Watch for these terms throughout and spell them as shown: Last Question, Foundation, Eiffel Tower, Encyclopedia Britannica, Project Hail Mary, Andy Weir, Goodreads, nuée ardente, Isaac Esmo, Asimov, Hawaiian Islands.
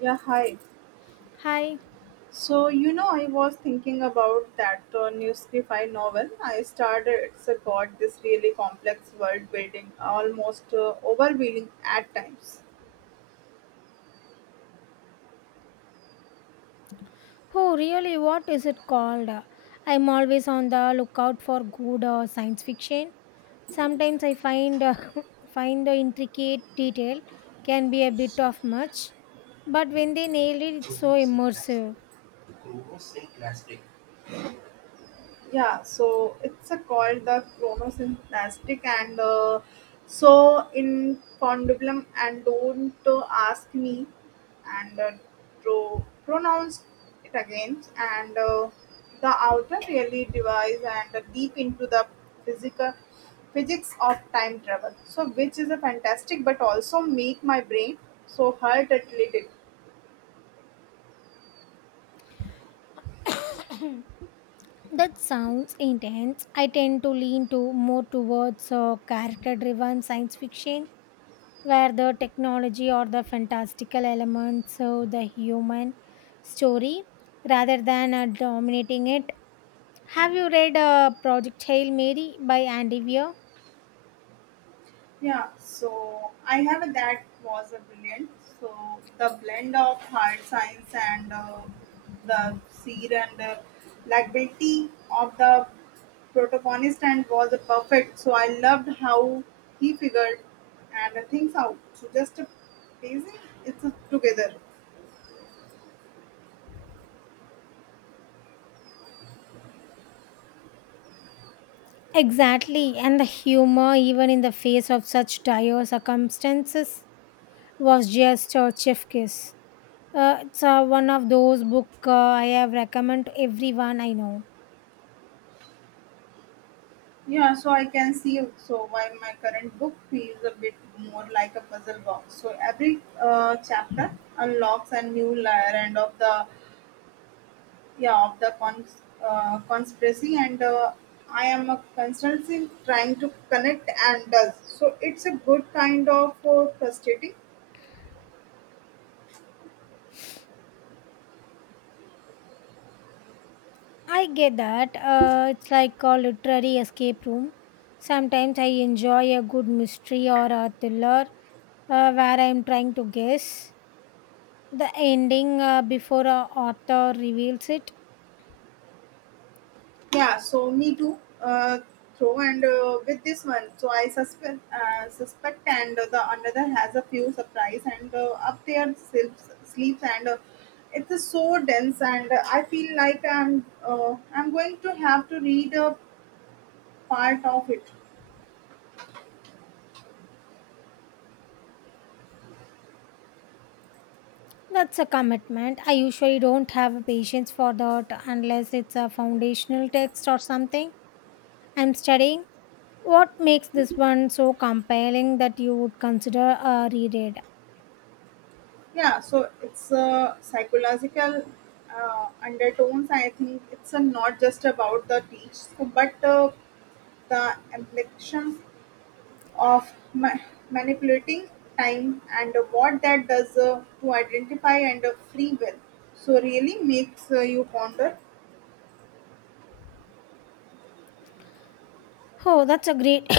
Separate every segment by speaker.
Speaker 1: Yeah, hi.
Speaker 2: Hi.
Speaker 1: I was thinking about that new novel I started. It's got this really complex world building, almost overwhelming at times.
Speaker 2: Oh, really? What is it called? I'm always on the lookout for good science fiction. Sometimes I find find the intricate detail can be a bit of much, but when they nail it, it's so immersive.
Speaker 1: Yeah so it's a called the chronosynthistic and so in condylum and don't ask me and to pronounce it again and the outer really divides and deep into the physical physics of time travel so which is a fantastic but also make my brain so hurt a little.
Speaker 2: That sounds intense. I tend to lean to more towards character-driven science fiction where the technology or the fantastical elements serve the human story rather than dominating it. Have you read Project Hail Mary by Andy Weir?
Speaker 1: Yeah, so I have a, that was a brilliant. So the blend of hard science and the seer and likability of the protagonist and was a perfect. So I loved how he figured and things out. So just a pacing, it's together.
Speaker 2: Exactly, and the humor, even in the face of such dire circumstances, was just a chef kiss. It's One of those book I have recommend to everyone I know.
Speaker 1: Yeah, so I can see so why my current book feels a bit more like a puzzle box. So every chapter unlocks a new layer and of the yeah of the conspiracy and I am a constantly trying to connect and does so it's a good kind of frustrating.
Speaker 2: I get that. It's like a literary escape room. Sometimes I enjoy a good mystery or a thriller where I'm trying to guess the ending before a author reveals it.
Speaker 1: Yeah so me too throw and with this one so I suspect and the another has a few surprise and up there sleeps and it's so dense and I feel like I'm going to have to read a part of it.
Speaker 2: That's a commitment. I usually don't have patience for that unless it's a foundational text or something I'm studying. What makes this one so compelling that you would consider a reread?
Speaker 1: Yeah, so it's a psychological undertones. I think it's a, not just about the teach, so, but the implication of manipulating time and what that does to identify and free will. So really makes you ponder.
Speaker 2: Oh, that's a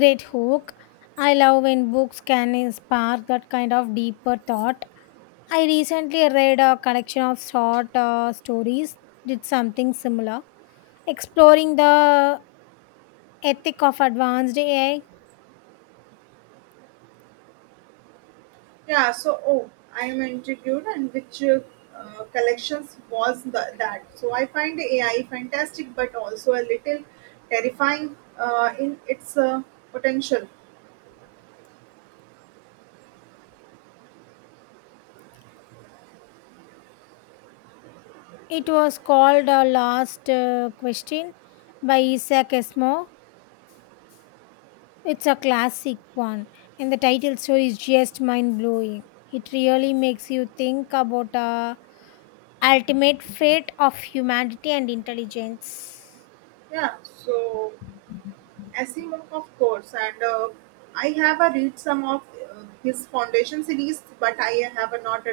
Speaker 2: great hook. I love when books can spark that kind of deeper thought. I recently read a collection of short stories, did something similar, exploring the ethic of advanced AI.
Speaker 1: Yeah, so oh, I'm intrigued, and which collections was the, that? So I find AI fantastic, but also a little terrifying in its potential.
Speaker 2: It was called Last Question by Isaac Esmo. It's a classic one, and the title story is just mind blowing. It really makes you think about the ultimate fate of humanity and intelligence.
Speaker 1: Yeah, so Asimov, of course, and I have read some of his Foundation series, but I have not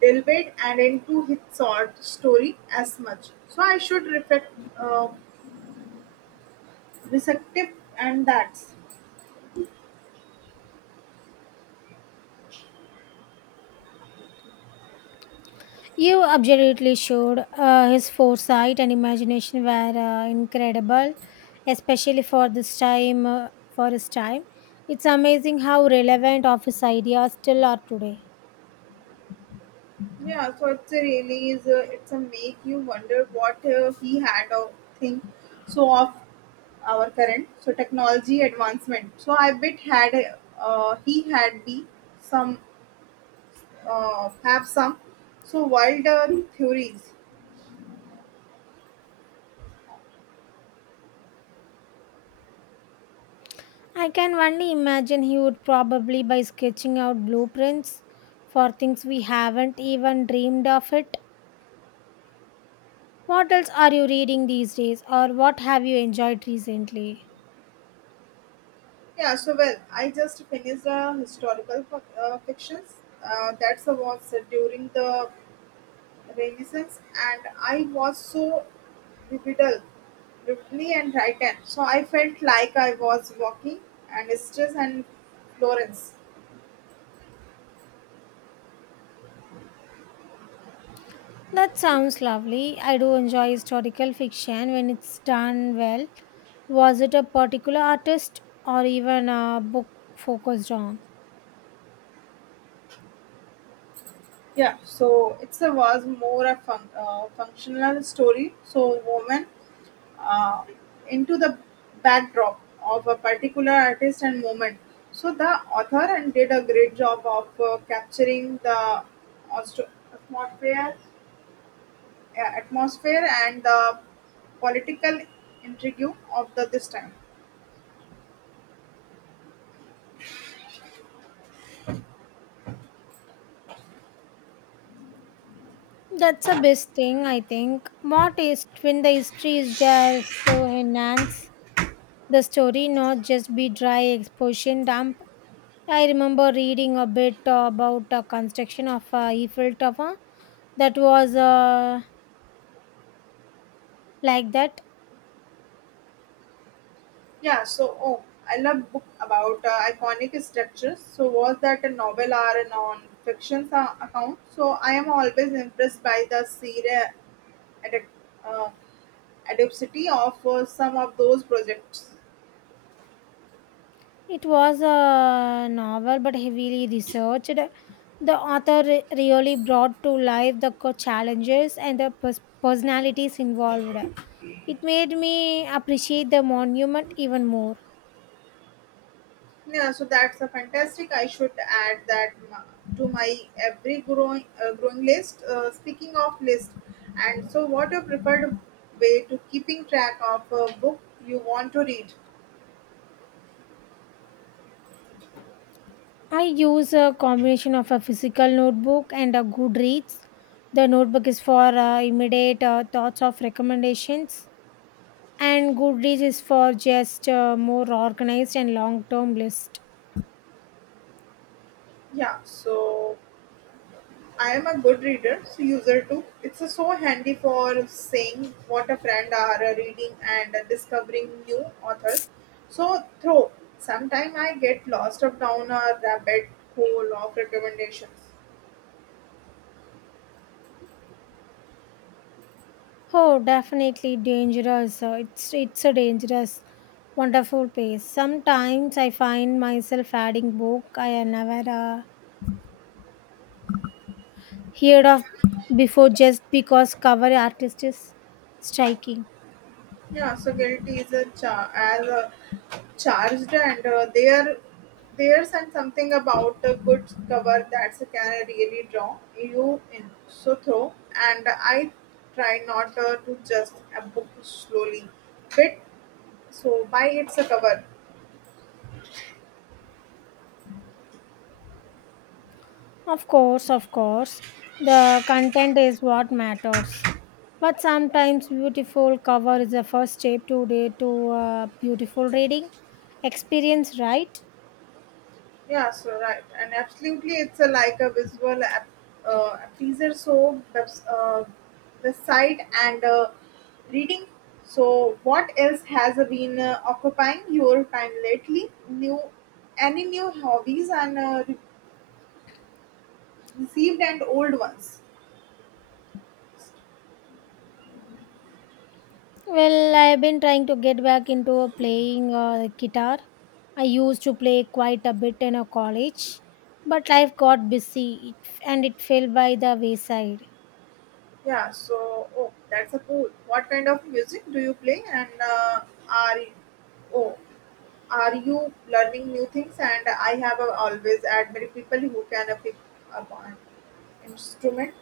Speaker 1: delved and into his short story as much. So I should reflect uh, receptive and that.
Speaker 2: You absolutely should. His foresight and imagination were incredible, especially for this time. For his time, it's amazing how relevant of his ideas still are today.
Speaker 1: Yeah, so it's a really is it's a make you wonder what he had or think so of our current so technology advancement. So I bet had he had be some have some so wilder theories.
Speaker 2: I can only imagine he would probably by sketching out blueprints for things we haven't even dreamed of it. What else are you reading these days or what have you enjoyed recently?
Speaker 1: Yeah, so well I just finished a historical fictions that was during the Renaissance and I was so vivid Ripley and Titan. So I felt like I was walking and Estes and Florence.
Speaker 2: That sounds lovely. I do enjoy historical fiction when it's done well. Was it a particular artist or even a book focused on?
Speaker 1: Yeah, so it's a was more a fun, functional story. So woman uh, into the backdrop of a particular artist and moment. So the author and did a great job of capturing the atmosphere, atmosphere and the political intrigue of the this time.
Speaker 2: That's the best thing, I think. What is when the history is just to enhance the story not just be dry exposition dump. I remember reading a bit about the construction of Eiffel Tower that was like that.
Speaker 1: Yeah, so oh, I love book about iconic structures. So was that a novel or a non-fiction account? So I am always impressed by the serial adapt- uh, adaptability of some of those projects.
Speaker 2: It was a novel but heavily researched. The author really brought to life the challenges and the personalities involved. It made me appreciate the monument even more.
Speaker 1: Yeah, so that's a fantastic. I should add that to my every growing list. Speaking of list, and so what your preferred way to keeping track of a book you want to read?
Speaker 2: I use a combination of a physical notebook and a Goodreads. The notebook is for immediate thoughts of recommendations, and Goodreads is for just more organized and long-term list.
Speaker 1: Yeah, so I am a good reader, so user too. It's a so handy for saying what a friend are reading and discovering new authors. So through sometime I get lost up down a rabbit hole of recommendations.
Speaker 2: Oh, definitely dangerous. It's a dangerous, wonderful place. Sometimes I find myself adding book I had never heard of before just because cover artist is striking.
Speaker 1: Yeah, so guilty is a char- as a charged, and there's and something about a good cover that's can really draw you in. So throw, and I try not to just a book slowly, bit so by its a cover.
Speaker 2: Of course, of course. The content is what matters. But sometimes beautiful cover is the first step to day to a beautiful reading experience, right?
Speaker 1: Yeah, so right, and absolutely, it's a like a visual pleaser. So uh, the site and reading. So what else has been occupying your time lately? New, any new hobbies and received and old ones.
Speaker 2: Well, I've been trying to get back into playing guitar. I used to play quite a bit in a college, but life got busy and it fell by the wayside.
Speaker 1: Yeah, so oh, that's a cool. What kind of music do you play and are you? Oh, are you learning new things and I have always admired people who can pick up an instrument.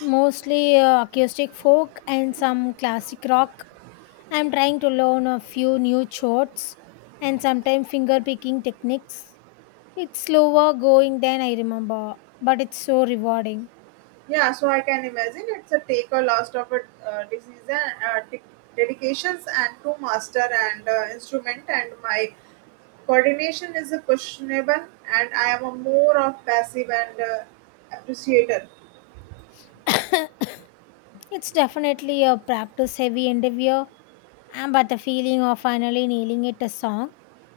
Speaker 2: Mostly acoustic folk and some classic rock. I'm trying to learn a few new chords and sometimes finger picking techniques. It's slower going than I remember, but it's so rewarding.
Speaker 1: Yeah so I can imagine it's a take a lot of a disease and dedications and to master and instrument and my coordination is a questionable and I am a more of passive and appreciator.
Speaker 2: It's definitely a practice heavy endeavor, and but the feeling of finally nailing it a song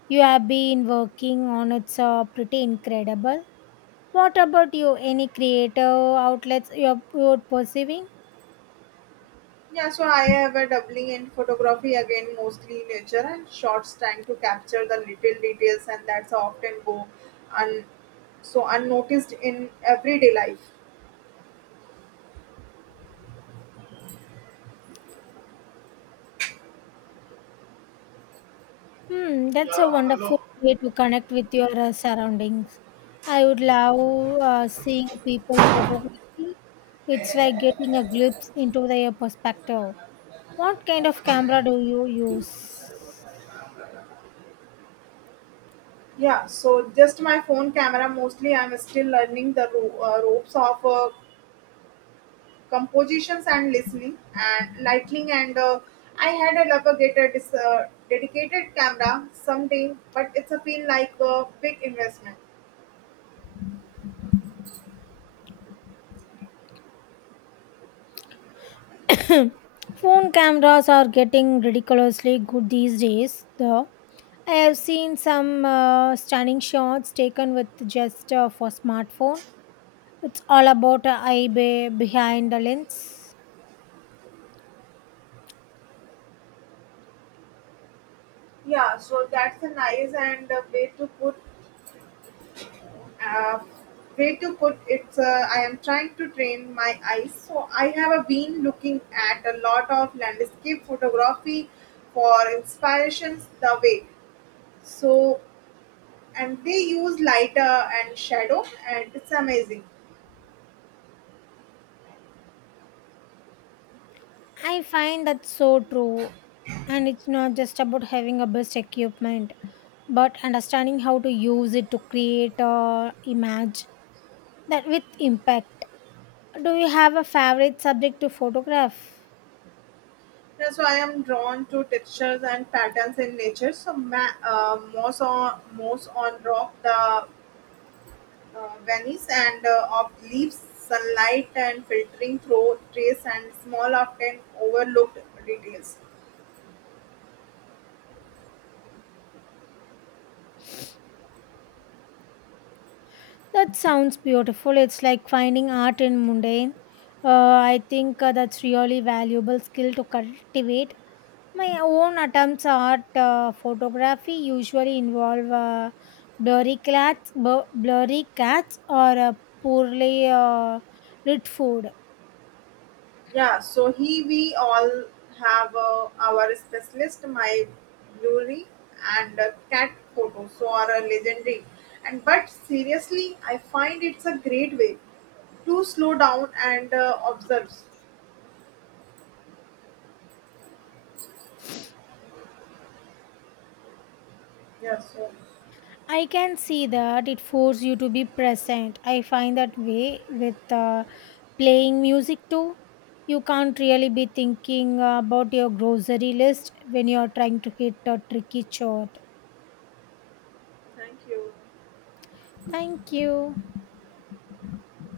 Speaker 2: you have been working on it's pretty incredible. What about you? Any creative outlets you're pursuing?
Speaker 1: Yeah, so I have a doubling in photography again, mostly nature and shots, trying to capture the little details, and that's often go un- so unnoticed in everyday life.
Speaker 2: Hmm, that's a wonderful way to connect with your surroundings. I would love seeing people photography. It's like getting a glimpse into their perspective. What kind of camera do you use?
Speaker 1: Yeah, so just my phone camera mostly. I'm still learning the ropes of compositions and listening and lighting, and I had a propagated dedicated camera someday, but it's a feel like a big investment.
Speaker 2: Phone cameras are getting ridiculously good these days, though. I have seen some stunning shots taken with just for smartphone. It's all about eye behind the lens.
Speaker 1: Yeah, so that's a nice and a uh, way to put it, I am trying to train my eyes. So I have been looking at a lot of landscape photography for inspirations the way. So and they use lighter and shadow and it's amazing.
Speaker 2: I find that so true. And it's not just about having a best equipment, but understanding how to use it to create a image that with impact. Do you have a favorite subject to photograph?
Speaker 1: That's why I am drawn to textures and patterns in nature. So most on rock the vanice and of leaves, sunlight, and filtering through trace and small often overlooked details.
Speaker 2: That sounds beautiful. It's like finding art in mundane. Uh, I think that's really valuable skill to cultivate. My own attempts at photography usually involve blurry cats, blurry cats, or poorly lit food.
Speaker 1: Yeah, so he we all have our specialist, my brewery and cat photos, so are legendary. And but seriously, I find it's a great way to slow down and observe. Yeah, so
Speaker 2: I can see that it forces you to be present. I find that way with uh, playing music too. You can't really be thinking about your grocery list when you are trying to hit a tricky chord.
Speaker 1: thank you.
Speaker 2: Thank you.